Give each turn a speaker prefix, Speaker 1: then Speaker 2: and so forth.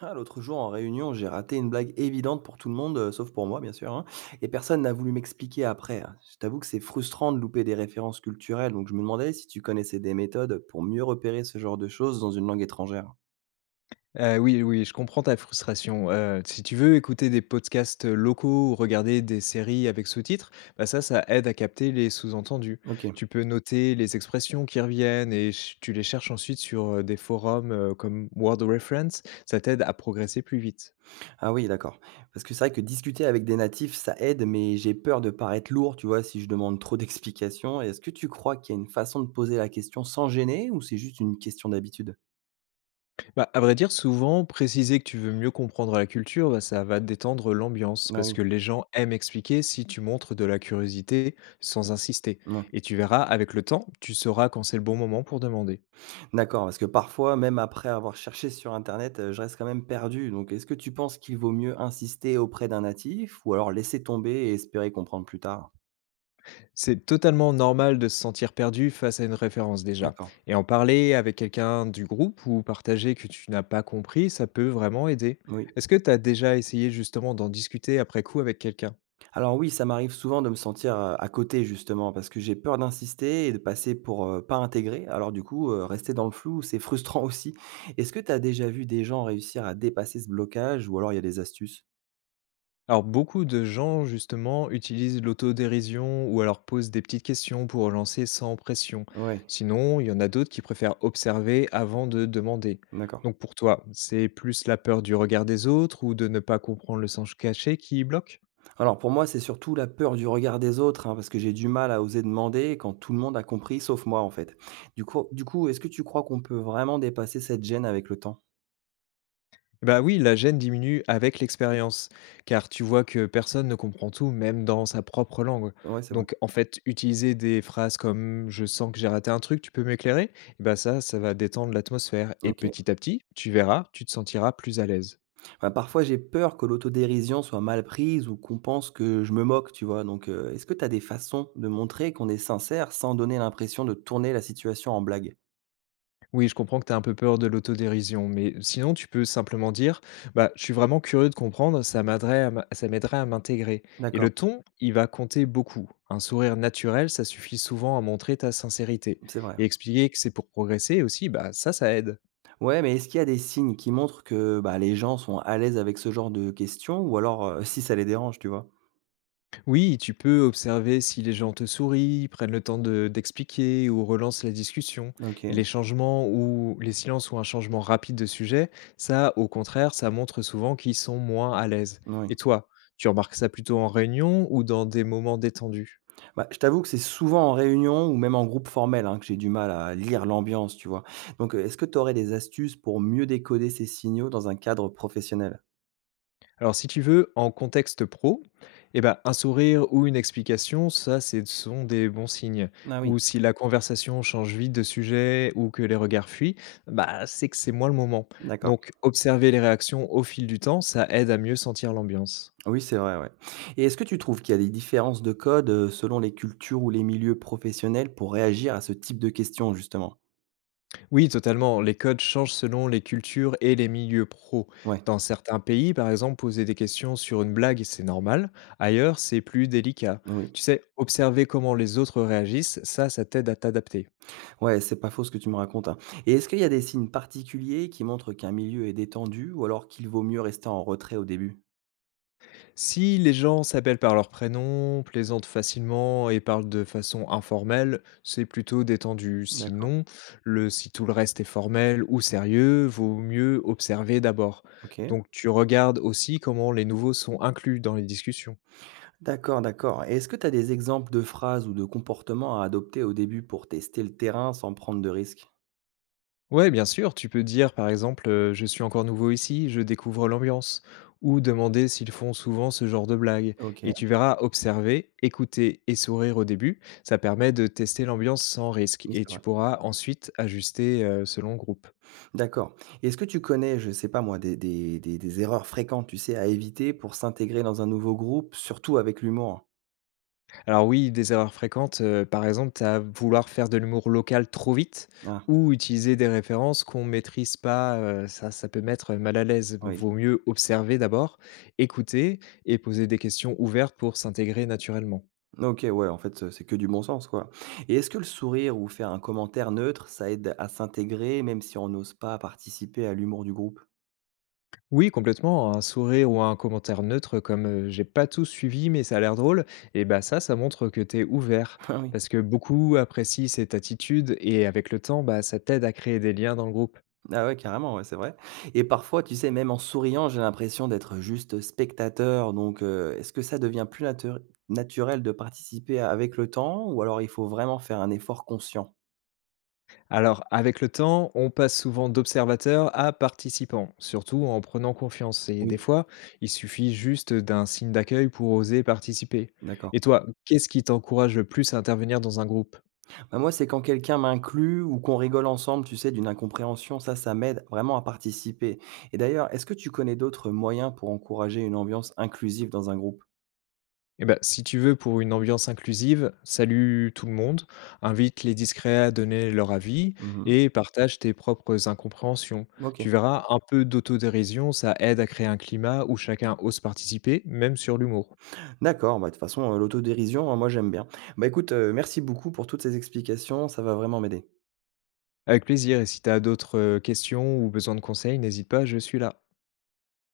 Speaker 1: Ah, l'autre jour en réunion, j'ai raté une blague évidente pour tout le monde, sauf pour moi bien sûr, hein, et personne n'a voulu m'expliquer après. Hein. Je t'avoue que c'est frustrant de louper des références culturelles, donc je me demandais si tu connaissais des méthodes pour mieux repérer ce genre de choses dans une langue étrangère.
Speaker 2: Oui, oui, je comprends ta frustration. Si tu veux écouter des podcasts, locaux ou regarder des séries avec sous-titres, bah, ça aide à capter les sous-entendus. Tu
Speaker 1: Ok.
Speaker 2: peux noter les expressions qui reviennent et ch tu les cherches ensuite sur, des forums, comme Word Reference, ça t'aide à progresser plus vite.
Speaker 1: Ah oui, d'accord. Parce que c'est vrai que discuter avec des natifs, ça aide, mais j'ai peur de paraître lourd, tu vois, si je demande trop d'explications. Est-ce que tu crois qu'il y a une façon de poser la question sans gêner, ou c'est juste une question d'habitude?
Speaker 2: Bah, à vrai dire, souvent, préciser que tu veux mieux comprendre la culture, bah, ça va détendre l'ambiance
Speaker 1: Ah
Speaker 2: parce
Speaker 1: oui.
Speaker 2: que les gens aiment expliquer si tu montres de la curiosité sans insister,
Speaker 1: Ouais.
Speaker 2: et tu verras avec le temps, tu sauras quand c'est le bon moment pour demander.
Speaker 1: D'accord, parce que parfois, même après avoir cherché sur internet, je reste quand même perdu. Donc est-ce que tu penses qu'il vaut mieux insister auprès d'un natif ou alors laisser tomber et espérer comprendre plus tard?
Speaker 2: C'est totalement normal de se sentir perdu face à une référence déjà.
Speaker 1: D'accord,
Speaker 2: Et en parler avec quelqu'un du groupe ou partager que tu n'as pas compris, ça peut vraiment aider.
Speaker 1: oui.
Speaker 2: Est-ce que tu as déjà essayé justement d'en discuter après coup avec quelqu'un?
Speaker 1: Alors oui, ça m'arrive souvent de me sentir, à côté justement parce que j'ai peur d'insister et de passer pour, pas intégré. Alors du coup, rester dans le flou, c'est frustrant aussi. Est-ce que tu as déjà vu des gens réussir à dépasser ce blocage ou alors il y a des astuces?
Speaker 2: Alors beaucoup de gens justement utilisent l'autodérision ou alors posent des petites questions pour relancer sans pression.
Speaker 1: Ouais,
Speaker 2: Sinon, il y en a d'autres qui préfèrent observer avant de demander.
Speaker 1: d'accord.
Speaker 2: Donc pour toi, c'est plus la peur du regard des autres ou de ne pas comprendre le sens caché qui bloque?
Speaker 1: Alors pour moi, c'est surtout la peur du regard des autres, hein, parce que j'ai du mal à oser demander quand tout le monde a compris, sauf moi en fait. Du coup est-ce que tu crois qu'on peut vraiment dépasser cette gêne avec le temps?
Speaker 2: Bah oui, la gêne diminue avec l'expérience, car tu vois que personne ne comprend tout, même dans sa propre langue.
Speaker 1: Ouais, c'est vrai.
Speaker 2: Donc en fait, utiliser des phrases comme «je sens que j'ai raté un truc, tu peux m'éclairer?». Bah ça, ça va détendre l'atmosphère et
Speaker 1: OK.
Speaker 2: petit à petit, tu verras, tu te sentiras plus à l'aise.
Speaker 1: Bah, parfois, j'ai peur que l'autodérision soit mal prise ou qu'on pense que je me moque, tu vois. Donc, est-ce que tu as des façons de montrer qu'on est sincère sans donner l'impression de tourner la situation en blague?
Speaker 2: Oui, je comprends que tu as un peu peur de l'autodérision, mais sinon tu peux simplement dire, bah, je suis vraiment curieux de comprendre, ça m'aiderait à m'intégrer. Et le
Speaker 1: D'accord,
Speaker 2: ton, il va compter beaucoup. Un sourire naturel, ça suffit souvent à montrer ta sincérité.
Speaker 1: c'est vrai.
Speaker 2: Et expliquer que c'est pour progresser aussi, bah, ça aide.
Speaker 1: Ouais, mais est-ce qu'il y a des signes qui montrent que bah, les gens sont à l'aise avec ce genre de questions ou alors si ça les dérange, tu vois?
Speaker 2: Oui, tu peux observer si les gens te sourient, prennent le temps d'expliquer ou relancent la discussion. Et
Speaker 1: Ok,
Speaker 2: les changements ou les silences ou un changement rapide de sujet, ça, au contraire, ça montre souvent qu'ils sont moins à l'aise.
Speaker 1: oui.
Speaker 2: Et toi, tu remarques ça plutôt en réunion ou dans des moments détendus?
Speaker 1: Bah, je t'avoue que c'est souvent en réunion ou même en groupe formel, hein, que j'ai du mal à lire l'ambiance, tu vois? Donc, est-ce que tu aurais des astuces pour mieux décoder ces signaux dans un cadre professionnel?
Speaker 2: Alors, si tu veux, en contexte pro, eh ben, un sourire ou une explication, ça, ce sont des bons signes.
Speaker 1: Ah oui,
Speaker 2: Ou si la conversation change vite de sujet ou que les regards fuient, bah, c'est que c'est moins le moment.
Speaker 1: d'accord.
Speaker 2: Donc, observer les réactions au fil du temps, ça aide à mieux sentir l'ambiance.
Speaker 1: Oui, c'est vrai, ouais. Et est-ce que tu trouves qu'il y a des différences de code, selon les cultures ou les milieux professionnels pour réagir à ce type de questions, justement?
Speaker 2: Oui, totalement. Les codes changent selon les cultures et les milieux pro.
Speaker 1: Ouais,
Speaker 2: Dans certains pays, par exemple, poser des questions sur une blague, c'est normal. Ailleurs, c'est plus délicat.
Speaker 1: oui.
Speaker 2: Tu sais, observer comment les autres réagissent, ça t'aide à t'adapter.
Speaker 1: Ouais, c'est pas faux ce que tu me racontes, hein. Et est-ce qu'il y a des signes particuliers qui montrent qu'un milieu est détendu ou alors qu'il vaut mieux rester en retrait au début?
Speaker 2: Si les gens s'appellent par leur prénom, plaisantent facilement et parlent de façon informelle, c'est plutôt détendu.
Speaker 1: D'accord,
Speaker 2: Sinon, si tout le reste est formel ou sérieux, vaut mieux observer d'abord.
Speaker 1: OK.
Speaker 2: Donc tu regardes aussi comment les nouveaux sont inclus dans les discussions.
Speaker 1: D'accord, d'accord. Et est-ce que tu as des exemples de phrases ou de comportements à adopter au début pour tester le terrain sans prendre de risques?
Speaker 2: Ouais, bien sûr, tu peux dire par exemple, «Je suis encore nouveau ici, je découvre l'ambiance» ou demander s'ils font souvent ce genre de blagues,
Speaker 1: OK,
Speaker 2: et tu verras, observer, écouter et sourire au début, ça permet de tester l'ambiance sans risque
Speaker 1: oui,
Speaker 2: et
Speaker 1: c'est
Speaker 2: tu
Speaker 1: vrai.
Speaker 2: pourras ensuite ajuster, selon le groupe.
Speaker 1: D'accord. Et est-ce que tu connais, je sais pas moi, des erreurs fréquentes, tu sais, à éviter pour s'intégrer dans un nouveau groupe, surtout avec l'humour?
Speaker 2: Alors oui, des erreurs fréquentes, par exemple, à vouloir faire de l'humour local trop vite
Speaker 1: Ah,
Speaker 2: ou utiliser des références qu'on maîtrise pas, ça peut mettre mal à l'aise.
Speaker 1: oui.
Speaker 2: Vaut mieux observer d'abord, écouter et poser des questions ouvertes pour s'intégrer naturellement.
Speaker 1: OK, ouais, en fait, c'est que du bon sens, quoi. Et est-ce que le sourire ou faire un commentaire neutre, ça aide à s'intégrer, même si on n'ose pas participer à l'humour du groupe?
Speaker 2: Oui, complètement, un sourire ou un commentaire neutre comme, «J'ai pas tout suivi mais ça a l'air drôle», et bah, ça montre que t'es ouvert
Speaker 1: Ah oui.
Speaker 2: parce que beaucoup apprécient cette attitude et avec le temps, bah, ça t'aide à créer des liens dans le groupe.
Speaker 1: Ah ouais, carrément, ouais, c'est vrai et parfois, tu sais, même en souriant, j'ai l'impression d'être juste spectateur donc est-ce que ça devient plus naturel de participer à- avec le temps ou alors il faut vraiment faire un effort conscient?
Speaker 2: Alors, avec le temps, on passe souvent d'observateur à participant, surtout en prenant confiance. Et des
Speaker 1: Oui,
Speaker 2: fois, il suffit juste d'un signe d'accueil pour oser participer.
Speaker 1: d'accord.
Speaker 2: Et toi, qu'est-ce qui t'encourage le plus à intervenir dans un groupe?
Speaker 1: Bah, moi, c'est quand quelqu'un m'inclut ou qu'on rigole ensemble, tu sais, d'une incompréhension, ça m'aide vraiment à participer et d'ailleurs, est-ce que tu connais d'autres moyens pour encourager une ambiance inclusive dans un groupe?
Speaker 2: Eh ben, si tu veux, pour une ambiance inclusive, salue tout le monde, invite les discrets à donner leur avis
Speaker 1: Mmh mh.
Speaker 2: et partage tes propres incompréhensions.
Speaker 1: OK.
Speaker 2: Tu verras, un peu d'autodérision, ça aide à créer un climat où chacun ose participer, même sur l'humour.
Speaker 1: D'accord, bah, de toute façon, l'autodérision, hein, moi j'aime bien. Bah, écoute, merci beaucoup pour toutes ces explications, ça va vraiment m'aider.
Speaker 2: Avec plaisir, et si tu as d'autres, questions ou besoin de conseils, n'hésite pas, je suis là.